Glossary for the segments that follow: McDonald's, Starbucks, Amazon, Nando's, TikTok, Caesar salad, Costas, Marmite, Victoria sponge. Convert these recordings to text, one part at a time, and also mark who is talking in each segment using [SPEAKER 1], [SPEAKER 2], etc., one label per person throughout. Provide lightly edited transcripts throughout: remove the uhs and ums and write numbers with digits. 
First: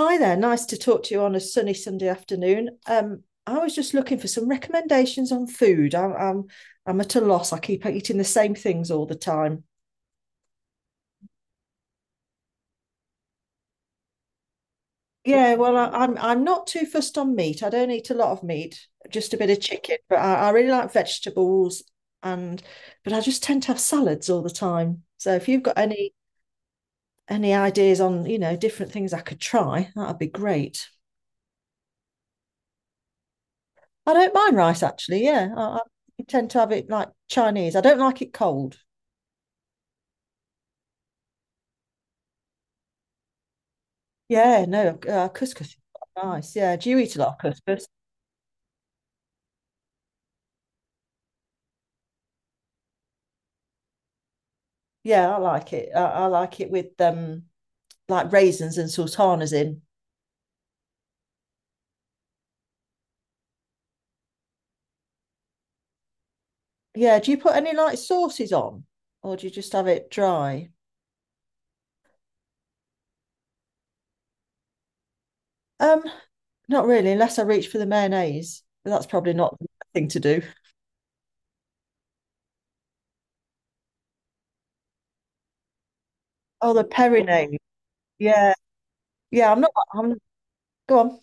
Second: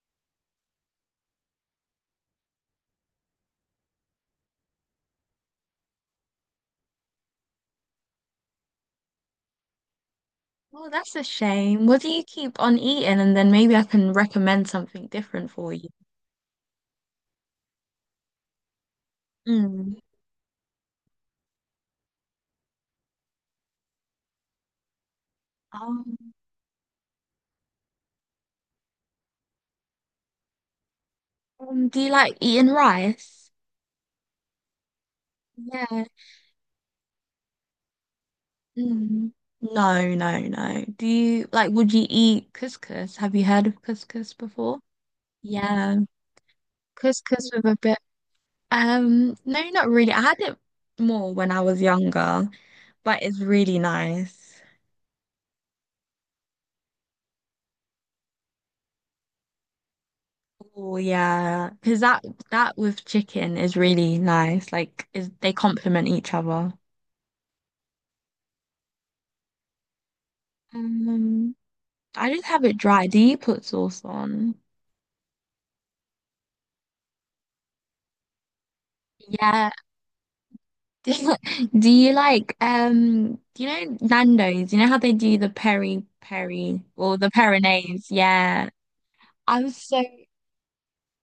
[SPEAKER 1] Hi there, nice to talk to you on a sunny Sunday afternoon. I was just looking for some recommendations on food. I'm at a loss. I keep eating the same things all the time.
[SPEAKER 2] Oh, that's a shame. What do you keep on eating? And then maybe I can recommend something different
[SPEAKER 1] Yeah,
[SPEAKER 2] for
[SPEAKER 1] well,
[SPEAKER 2] you.
[SPEAKER 1] I'm not too fussed on meat. I don't eat a lot of meat, just a bit of
[SPEAKER 2] Mm.
[SPEAKER 1] chicken. But I really like vegetables, and but I just tend to have salads all the time. So if you've got any
[SPEAKER 2] Um,
[SPEAKER 1] any ideas on different things I could try, that'd be great.
[SPEAKER 2] do you like eating rice?
[SPEAKER 1] I don't mind rice actually. Yeah,
[SPEAKER 2] Yeah.
[SPEAKER 1] I tend to have it like Chinese. I don't like it cold.
[SPEAKER 2] Mm. No, no, no. Do you like, would you eat couscous? Have you heard of couscous
[SPEAKER 1] Yeah,
[SPEAKER 2] before?
[SPEAKER 1] no, couscous is
[SPEAKER 2] Yeah,
[SPEAKER 1] quite nice. Yeah, do you eat a lot of
[SPEAKER 2] couscous with a
[SPEAKER 1] couscous?
[SPEAKER 2] bit. No, not really. I had it more when I was younger, but it's really nice.
[SPEAKER 1] Yeah, I like it. I like it with like raisins and sultanas in.
[SPEAKER 2] Oh yeah, because that with chicken is really nice. Like, is they complement each other.
[SPEAKER 1] Yeah, do you put any like sauces on, or do you just have it dry?
[SPEAKER 2] Um, I just have it dry. Do you put sauce on?
[SPEAKER 1] Um, not really, unless I reach for the mayonnaise. That's probably not the
[SPEAKER 2] Yeah.
[SPEAKER 1] thing to do.
[SPEAKER 2] Do you like um? Do you know Nando's? You know how they do the peri
[SPEAKER 1] Oh,
[SPEAKER 2] peri
[SPEAKER 1] the
[SPEAKER 2] or the
[SPEAKER 1] perinade.
[SPEAKER 2] peronaise?
[SPEAKER 1] Yeah,
[SPEAKER 2] Yeah.
[SPEAKER 1] yeah. I'm
[SPEAKER 2] I
[SPEAKER 1] not.
[SPEAKER 2] was so.
[SPEAKER 1] I'm. Go on.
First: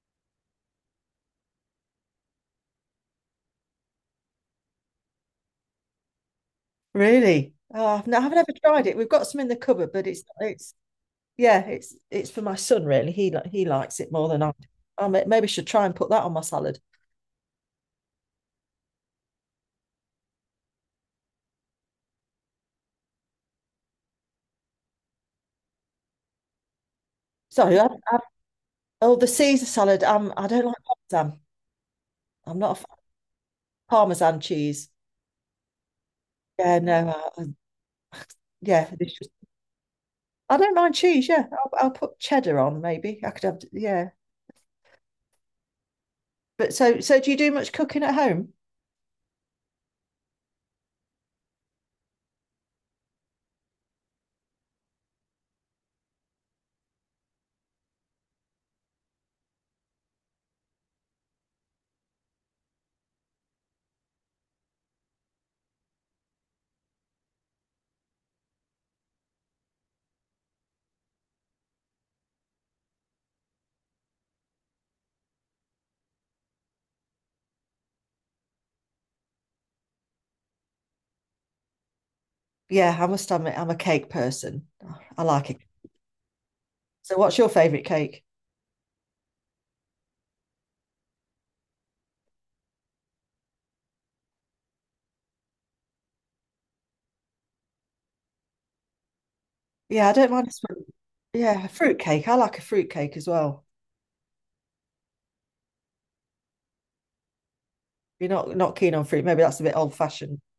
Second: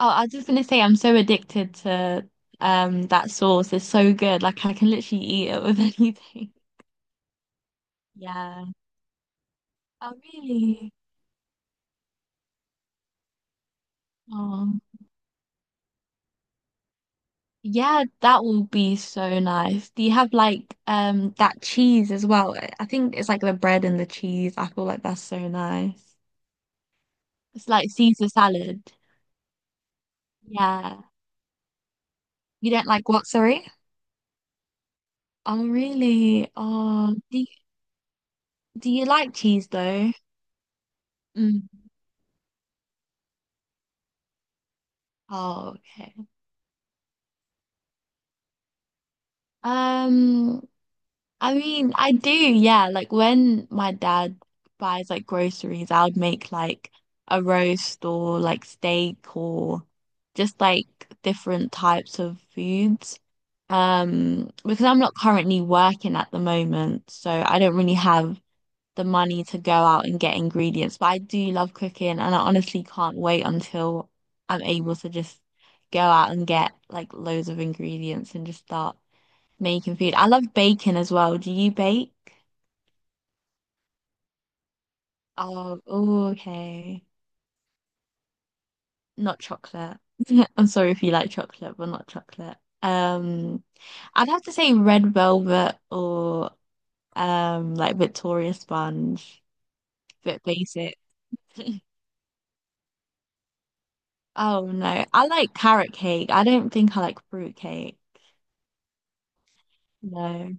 [SPEAKER 2] Oh, I was just gonna say I'm so addicted to that sauce. It's so good. Like I can literally eat it with anything.
[SPEAKER 1] Really? Oh, I haven't ever
[SPEAKER 2] Yeah.
[SPEAKER 1] tried it. We've got some in the cupboard, but
[SPEAKER 2] Oh
[SPEAKER 1] it's
[SPEAKER 2] really?
[SPEAKER 1] yeah, it's for my son really. He likes it more than I do.
[SPEAKER 2] Oh.
[SPEAKER 1] I maybe should try and put that on my salad.
[SPEAKER 2] Yeah, that will be so nice. Do you have like that cheese as well? I think it's like the bread and the cheese. I feel like that's so nice.
[SPEAKER 1] So
[SPEAKER 2] It's
[SPEAKER 1] I,
[SPEAKER 2] like
[SPEAKER 1] I,
[SPEAKER 2] Caesar salad.
[SPEAKER 1] oh, the Caesar salad. I don't like
[SPEAKER 2] Yeah.
[SPEAKER 1] parmesan. I'm not
[SPEAKER 2] You
[SPEAKER 1] a fan
[SPEAKER 2] don't
[SPEAKER 1] of
[SPEAKER 2] like what, sorry?
[SPEAKER 1] parmesan cheese.
[SPEAKER 2] Oh, really?
[SPEAKER 1] Yeah, no.
[SPEAKER 2] Oh,
[SPEAKER 1] I, yeah,
[SPEAKER 2] do you like cheese though?
[SPEAKER 1] I don't mind cheese. Yeah,
[SPEAKER 2] Mm.
[SPEAKER 1] I'll put cheddar on maybe. I could have. Yeah,
[SPEAKER 2] Oh, okay.
[SPEAKER 1] but so do you do much cooking at home?
[SPEAKER 2] Um, I mean, I do, yeah. Like when my dad buys like groceries, I would make like a roast or like steak or just like different types of foods. Because I'm not currently working at the moment, so I don't really have the money to go out and get ingredients. But I do love cooking, and I honestly can't wait until I'm able to just go out and get like loads of ingredients and just start making food. I love baking as well. Do you bake?
[SPEAKER 1] Yeah, I must admit I'm a cake person. I like it.
[SPEAKER 2] Oh, ooh, okay.
[SPEAKER 1] So what's your favorite cake?
[SPEAKER 2] Not chocolate. I'm sorry if you like chocolate, but not chocolate. Um, I'd have to say red velvet or like Victoria sponge.
[SPEAKER 1] Yeah, I don't
[SPEAKER 2] Bit
[SPEAKER 1] mind.
[SPEAKER 2] basic.
[SPEAKER 1] Yeah, a fruit cake. I like a fruit cake as well.
[SPEAKER 2] Oh no. I like carrot cake. I don't think I like fruit cake.
[SPEAKER 1] You're not keen on fruit, maybe that's a bit old fashioned.
[SPEAKER 2] No.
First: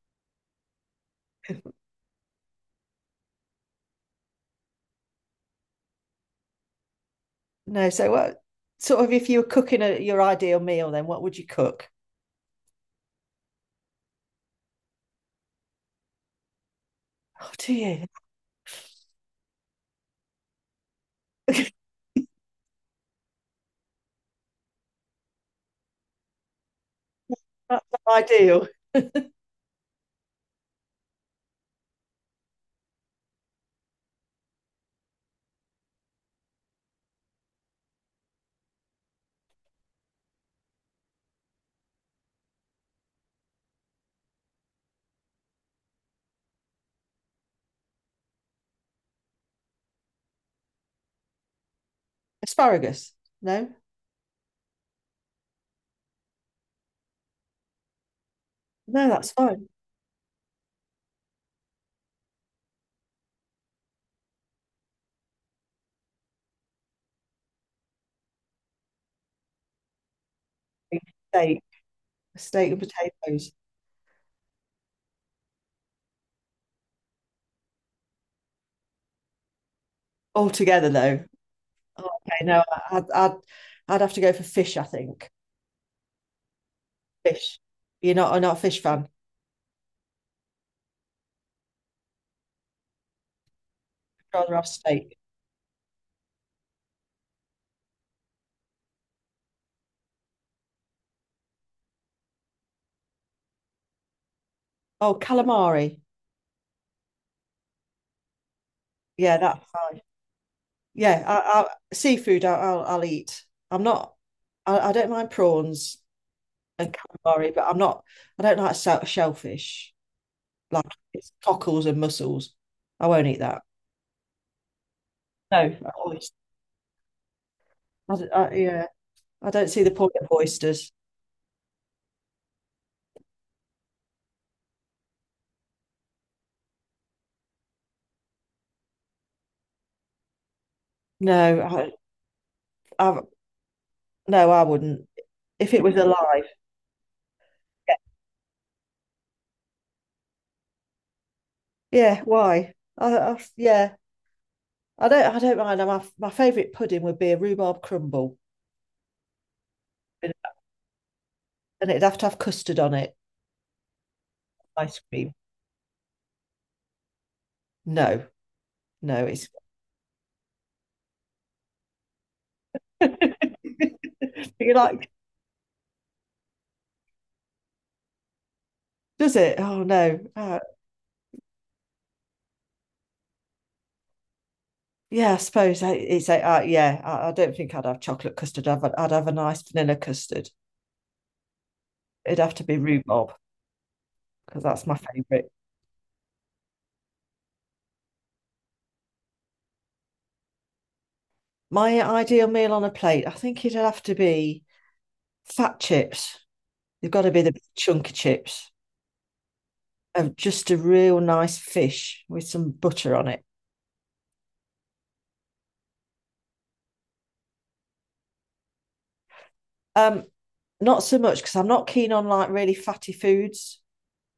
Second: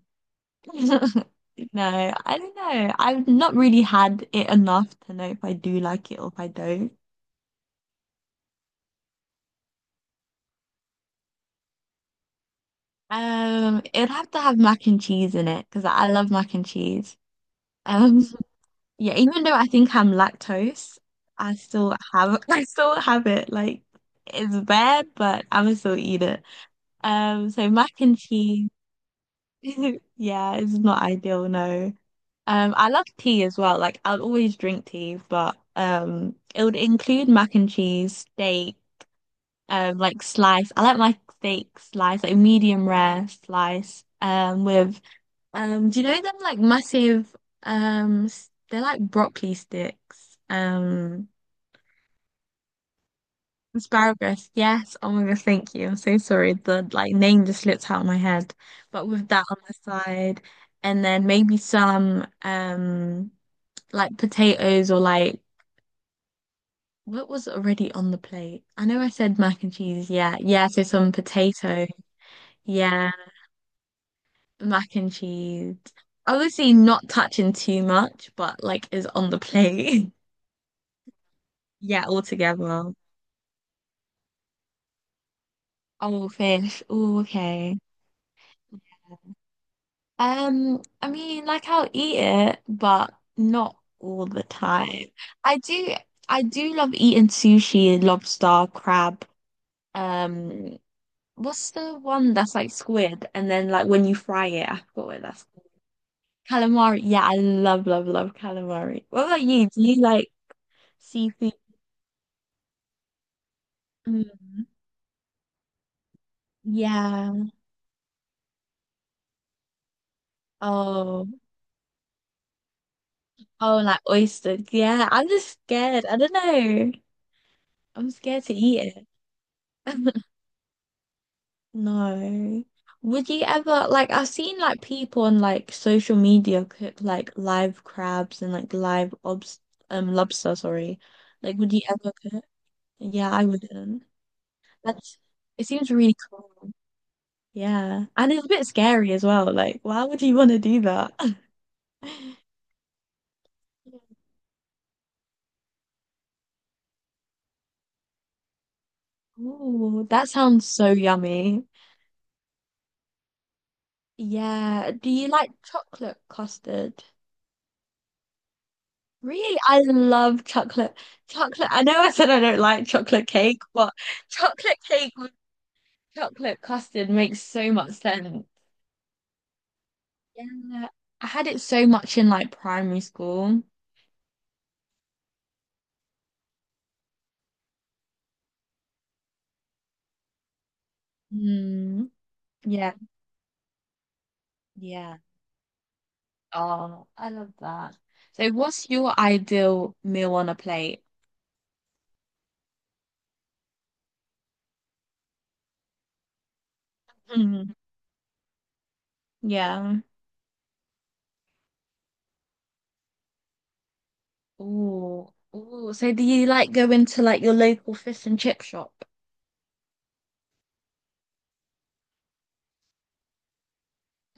[SPEAKER 2] No, I don't know. I've not really had it enough to know if I do like it or if I don't.
[SPEAKER 1] No, so what sort of if you were your ideal meal, then what would you cook?
[SPEAKER 2] It'd have to have mac and cheese in it because I love mac and cheese.
[SPEAKER 1] Oh, do you?
[SPEAKER 2] Um, yeah, even though I think I'm lactose, I still have I still have it. Like it's bad, but I would still eat it. So
[SPEAKER 1] That's
[SPEAKER 2] mac
[SPEAKER 1] not
[SPEAKER 2] and
[SPEAKER 1] ideal.
[SPEAKER 2] cheese, yeah, it's not ideal, no. I love tea as well. Like I'll always drink tea, but it would include mac and cheese, steak, like slice. I like my steak slice, like medium rare slice, with do you know them like massive they're like broccoli sticks.
[SPEAKER 1] Asparagus? No,
[SPEAKER 2] Asparagus. Yes. Oh my gosh, thank you. I'm so sorry. The like name just slipped out of my head.
[SPEAKER 1] no,
[SPEAKER 2] But with
[SPEAKER 1] that's
[SPEAKER 2] that on
[SPEAKER 1] fine.
[SPEAKER 2] the side and then maybe some like potatoes or like what was already on the plate? I know I said mac and cheese, yeah. Yeah, so some
[SPEAKER 1] Steak,
[SPEAKER 2] potato,
[SPEAKER 1] steak and
[SPEAKER 2] yeah,
[SPEAKER 1] potatoes
[SPEAKER 2] mac and cheese. Obviously not touching too much, but like is on the plate.
[SPEAKER 1] all together though.
[SPEAKER 2] Yeah, all
[SPEAKER 1] Okay, no,
[SPEAKER 2] together.
[SPEAKER 1] I'd, I'd I'd have to go for fish. I think
[SPEAKER 2] Oh, fish. Oh,
[SPEAKER 1] fish.
[SPEAKER 2] okay.
[SPEAKER 1] You're not I'm not a fish fan.
[SPEAKER 2] I mean, like I'll eat it, but not all
[SPEAKER 1] I'd
[SPEAKER 2] the
[SPEAKER 1] rather have
[SPEAKER 2] time.
[SPEAKER 1] steak.
[SPEAKER 2] I do, I do love eating sushi, lobster, crab. Um, what's the one that's like squid, and then like when you fry it, I forgot
[SPEAKER 1] Oh,
[SPEAKER 2] what that's called.
[SPEAKER 1] calamari.
[SPEAKER 2] Calamari. Yeah, I love, love, love calamari. What
[SPEAKER 1] Yeah,
[SPEAKER 2] about
[SPEAKER 1] that's
[SPEAKER 2] you? Do you
[SPEAKER 1] fine.
[SPEAKER 2] like
[SPEAKER 1] Yeah,
[SPEAKER 2] seafood?
[SPEAKER 1] seafood. I'll eat. I'm not.
[SPEAKER 2] Mm,
[SPEAKER 1] I don't mind prawns. And
[SPEAKER 2] yeah.
[SPEAKER 1] calamari, but I don't like shellfish. Like
[SPEAKER 2] Oh.
[SPEAKER 1] it's cockles and mussels. I won't eat that.
[SPEAKER 2] Oh, like oysters. Yeah, I'm just
[SPEAKER 1] No, I
[SPEAKER 2] scared. I
[SPEAKER 1] always-
[SPEAKER 2] don't know. I'm scared to
[SPEAKER 1] yeah,
[SPEAKER 2] eat
[SPEAKER 1] I don't see the point
[SPEAKER 2] it.
[SPEAKER 1] of oysters.
[SPEAKER 2] No. Would you ever like I've seen like people on like social media cook like live crabs and like live obs lobster, sorry. Like
[SPEAKER 1] No,
[SPEAKER 2] would you ever cook?
[SPEAKER 1] I,
[SPEAKER 2] Yeah, I wouldn't.
[SPEAKER 1] no, I wouldn't.
[SPEAKER 2] That's it
[SPEAKER 1] If it
[SPEAKER 2] seems
[SPEAKER 1] was
[SPEAKER 2] really
[SPEAKER 1] alive,
[SPEAKER 2] cool.
[SPEAKER 1] yeah.
[SPEAKER 2] Yeah. And it's a bit scary as well. Like, why would you want to do that?
[SPEAKER 1] Yeah, why? Yeah, I don't mind. My favourite pudding would be a rhubarb crumble,
[SPEAKER 2] Oh, that sounds so yummy.
[SPEAKER 1] and it'd have to have custard on it.
[SPEAKER 2] Yeah.
[SPEAKER 1] Ice
[SPEAKER 2] Do you
[SPEAKER 1] cream.
[SPEAKER 2] like chocolate custard?
[SPEAKER 1] No, no, it's.
[SPEAKER 2] Really? I love chocolate. Chocolate. I know I said I don't like chocolate cake, but
[SPEAKER 1] You
[SPEAKER 2] chocolate
[SPEAKER 1] like,
[SPEAKER 2] cake with chocolate custard makes so much sense.
[SPEAKER 1] does it? Oh no, oh,
[SPEAKER 2] Yeah. I had it so much in like primary school.
[SPEAKER 1] yeah, I suppose yeah. I don't think I'd have chocolate custard. I'd have a nice vanilla custard.
[SPEAKER 2] Mm,
[SPEAKER 1] It'd have to be
[SPEAKER 2] yeah.
[SPEAKER 1] rhubarb because that's my
[SPEAKER 2] Yeah.
[SPEAKER 1] favourite.
[SPEAKER 2] Oh, I love that. So what's your ideal meal on a plate?
[SPEAKER 1] My ideal meal on a plate, I think it'd have to be fat chips. They've got to be the big
[SPEAKER 2] Mm,
[SPEAKER 1] chunky chips
[SPEAKER 2] yeah.
[SPEAKER 1] of just a real nice fish with some butter on it.
[SPEAKER 2] Ooh. Ooh. So do you like go into like your local fish and chip shop?
[SPEAKER 1] Um, not so much because I'm not keen on like really fatty foods,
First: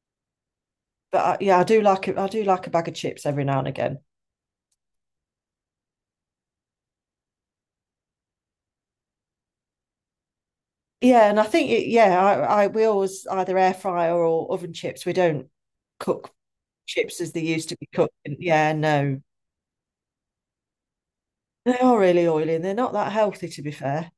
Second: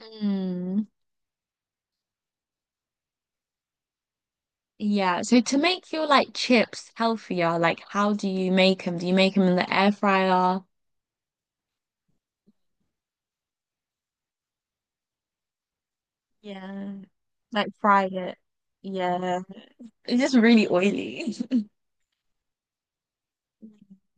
[SPEAKER 2] Mm.
[SPEAKER 1] but yeah, I do like it. I do like a bag of chips every now and again.
[SPEAKER 2] Yeah, so to make your like chips healthier, like how do you make them? Do you make them in the air fryer?
[SPEAKER 1] Yeah, and yeah, I we always either air fryer or oven chips. We don't cook
[SPEAKER 2] Yeah,
[SPEAKER 1] chips as they
[SPEAKER 2] like
[SPEAKER 1] used to be
[SPEAKER 2] fry
[SPEAKER 1] cooked. And
[SPEAKER 2] it.
[SPEAKER 1] yeah, no,
[SPEAKER 2] Yeah, it's just really oily.
[SPEAKER 1] they are really oily and they're not that healthy, to be fair.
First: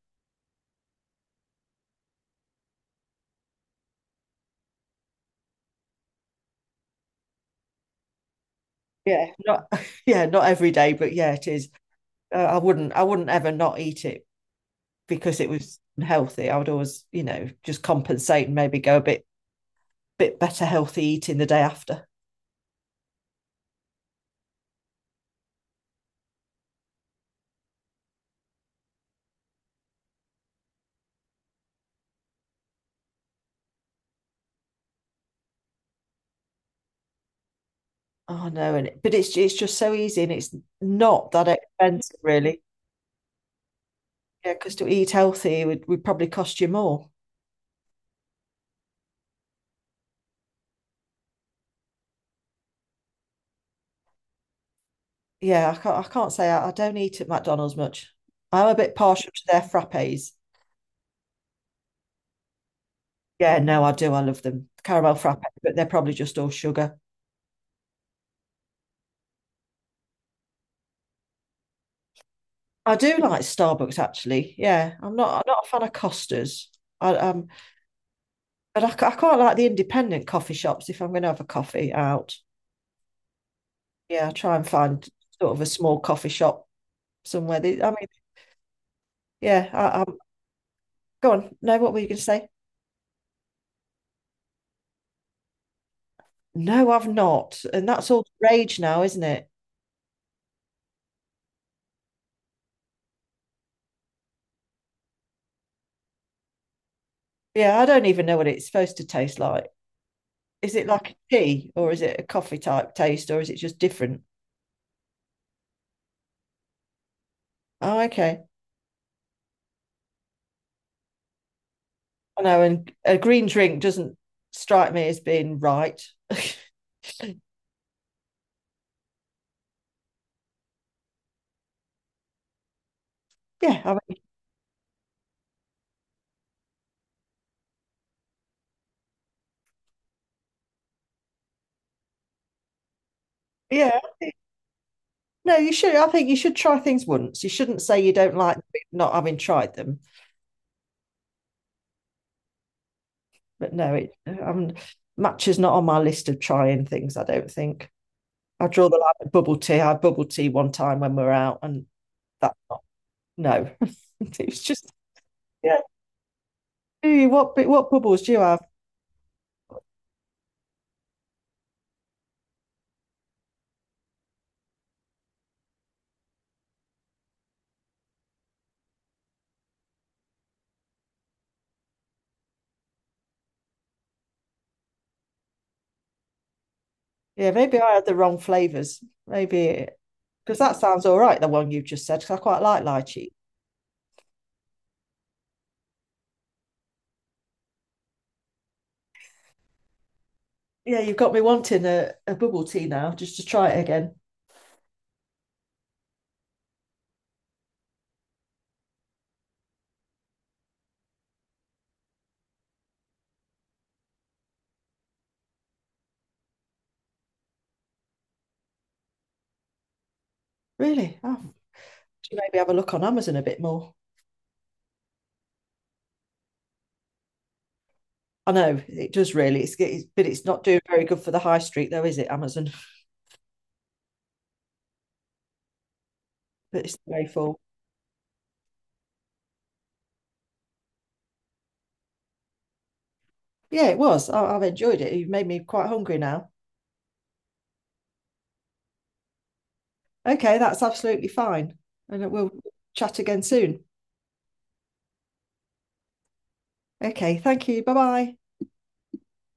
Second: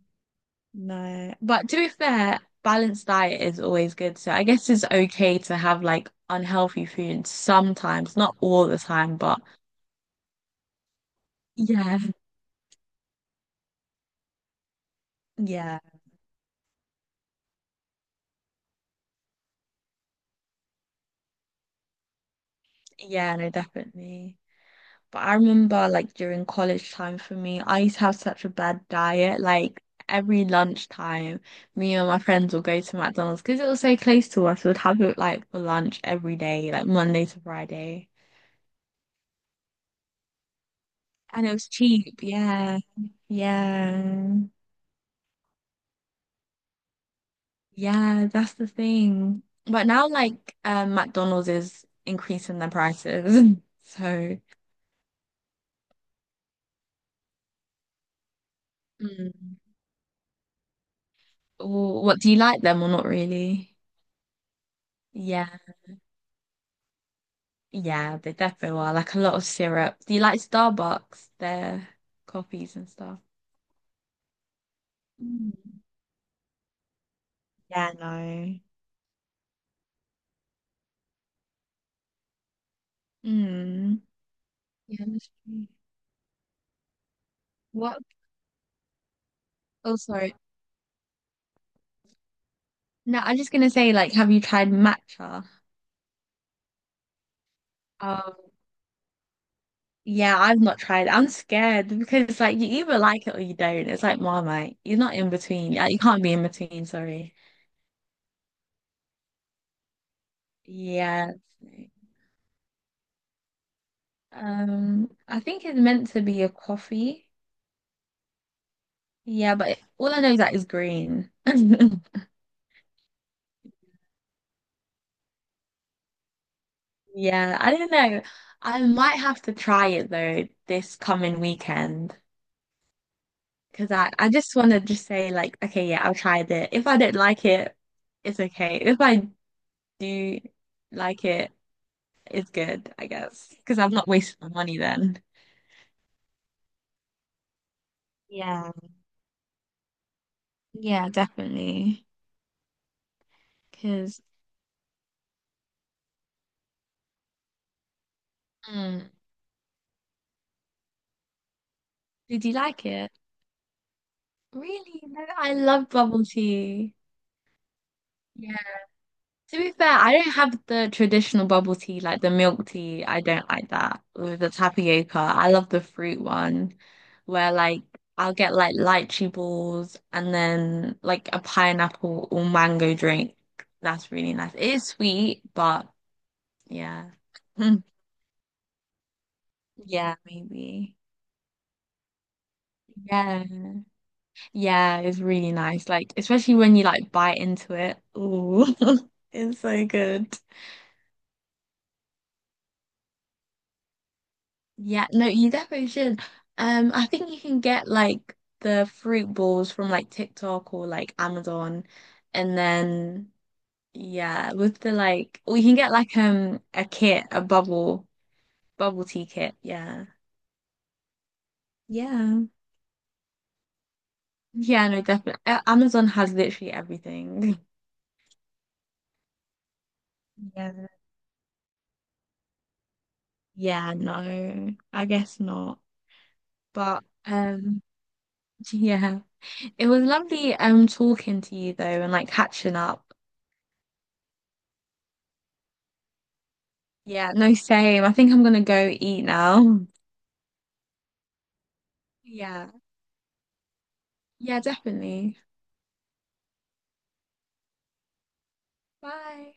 [SPEAKER 2] No. But to be fair, balanced diet is always good. So I guess it's okay to have like unhealthy food sometimes, not all the time,
[SPEAKER 1] Yeah,
[SPEAKER 2] but
[SPEAKER 1] not yeah, not every day, but yeah, it is.
[SPEAKER 2] yeah,
[SPEAKER 1] I wouldn't ever not eat it because it
[SPEAKER 2] yeah,
[SPEAKER 1] was unhealthy. I would always, you know, just compensate and maybe go a bit better healthy eating the day after.
[SPEAKER 2] yeah, no, definitely. But I remember like during college time for me, I used to have such a bad diet. Like every lunchtime, me and my friends would go to McDonald's because it was so close to us. We'd have it like for lunch every day, like Monday to Friday.
[SPEAKER 1] Oh no, and it's just so easy and it's not
[SPEAKER 2] And
[SPEAKER 1] that
[SPEAKER 2] it was
[SPEAKER 1] expensive
[SPEAKER 2] cheap.
[SPEAKER 1] really.
[SPEAKER 2] Yeah. Yeah.
[SPEAKER 1] Yeah, because to eat would probably cost you more.
[SPEAKER 2] Yeah, that's the thing. But now like McDonald's is increasing their prices. So,
[SPEAKER 1] Yeah, I can't say I don't eat at McDonald's much. I'm a bit partial to their
[SPEAKER 2] mm.
[SPEAKER 1] frappes.
[SPEAKER 2] Or what do you like them or not
[SPEAKER 1] Yeah,
[SPEAKER 2] really?
[SPEAKER 1] no, I do. I love them. Caramel frappe,
[SPEAKER 2] Yeah.
[SPEAKER 1] but they're probably just all sugar.
[SPEAKER 2] Yeah, they definitely are. Like a lot of syrup. Do you like Starbucks, their coffees and
[SPEAKER 1] I do
[SPEAKER 2] stuff?
[SPEAKER 1] like Starbucks actually. Yeah, I'm not. I'm
[SPEAKER 2] Mm.
[SPEAKER 1] not a fan of Costas. I
[SPEAKER 2] Yeah, no.
[SPEAKER 1] but I quite like the independent coffee shops if I'm going to have a coffee out.
[SPEAKER 2] Mm.
[SPEAKER 1] Yeah, I try and find
[SPEAKER 2] Yeah, that's
[SPEAKER 1] sort of a
[SPEAKER 2] true.
[SPEAKER 1] small coffee shop somewhere. I
[SPEAKER 2] What?
[SPEAKER 1] mean, yeah.
[SPEAKER 2] Oh,
[SPEAKER 1] I'm
[SPEAKER 2] sorry.
[SPEAKER 1] go on. No, what were you going to say?
[SPEAKER 2] No, I'm just gonna say, like, have you tried matcha?
[SPEAKER 1] No, I've not. And that's all
[SPEAKER 2] Um,
[SPEAKER 1] the rage now, isn't it?
[SPEAKER 2] Yeah, I've not tried it. I'm scared because it's like you either like it or you don't. It's like Marmite. You're not in between. Yeah, you can't be in between, sorry.
[SPEAKER 1] Yeah, I don't even know what it's supposed to taste like. Is it like a
[SPEAKER 2] Yeah.
[SPEAKER 1] tea or is it a coffee type taste or is it just different?
[SPEAKER 2] I think it's meant to be a coffee.
[SPEAKER 1] Oh, okay.
[SPEAKER 2] Yeah, but all I know is that it's green.
[SPEAKER 1] I know, and a green drink doesn't strike me as being right.
[SPEAKER 2] Yeah, I don't know. I might have to try it though this coming weekend
[SPEAKER 1] yeah,
[SPEAKER 2] because
[SPEAKER 1] I mean,
[SPEAKER 2] I just want to just say like, okay, yeah, I'll try it. If I don't like it, it's okay. If I do like it, it's good, I guess, because I've
[SPEAKER 1] yeah.
[SPEAKER 2] not wasted my money then.
[SPEAKER 1] No, you should. I think you should try things once. You shouldn't say you don't like
[SPEAKER 2] Yeah.
[SPEAKER 1] not having tried them.
[SPEAKER 2] Yeah, definitely.
[SPEAKER 1] But no, it
[SPEAKER 2] Because
[SPEAKER 1] matcha's not on my list of trying things. I don't think I draw the line
[SPEAKER 2] mm.
[SPEAKER 1] at bubble tea. I had bubble tea one time when we were out, and
[SPEAKER 2] Did you
[SPEAKER 1] that's not
[SPEAKER 2] like it?
[SPEAKER 1] no. it was just
[SPEAKER 2] Really? No, I
[SPEAKER 1] yeah.
[SPEAKER 2] love bubble tea.
[SPEAKER 1] Do you what? What bubbles do you have?
[SPEAKER 2] To be fair, I don't have the traditional bubble tea, like the milk tea. I don't like that with the tapioca. I love the fruit one where like I'll get like lychee balls and then like a pineapple or mango drink. That's really nice. It is sweet, but yeah.
[SPEAKER 1] Yeah,
[SPEAKER 2] Hmm.
[SPEAKER 1] maybe I had the wrong flavors. Maybe
[SPEAKER 2] Yeah,
[SPEAKER 1] because that
[SPEAKER 2] maybe.
[SPEAKER 1] sounds all right, the one you just said, because I quite like lychee.
[SPEAKER 2] Yeah. Yeah, it's really nice. Like especially when you like bite into it. Ooh, it's so good.
[SPEAKER 1] Yeah, you've got me wanting a bubble tea now just to try it again.
[SPEAKER 2] Yeah, no, you definitely should. I think you can get like the fruit balls from like TikTok or like Amazon, and then yeah, with the like, or you can get like a kit, a bubble tea kit. Yeah,
[SPEAKER 1] Really? Oh, should
[SPEAKER 2] yeah,
[SPEAKER 1] maybe have a look on Amazon a bit more.
[SPEAKER 2] yeah. No, definitely. Amazon has literally everything.
[SPEAKER 1] I know it does really. It's but it's not
[SPEAKER 2] Yeah,
[SPEAKER 1] doing very good for the high street though, is it, Amazon?
[SPEAKER 2] yeah. No, I guess not.
[SPEAKER 1] But it's
[SPEAKER 2] But
[SPEAKER 1] the way full.
[SPEAKER 2] yeah, it was lovely talking to you though, and like catching up.
[SPEAKER 1] Yeah, it was. I've enjoyed it. You've made me quite hungry now.
[SPEAKER 2] Yeah, no, same. I think I'm gonna go eat now.
[SPEAKER 1] Okay, that's absolutely fine. And we'll
[SPEAKER 2] Yeah.
[SPEAKER 1] chat again soon.
[SPEAKER 2] Yeah, definitely.
[SPEAKER 1] Okay, thank you. Bye bye.
[SPEAKER 2] Bye.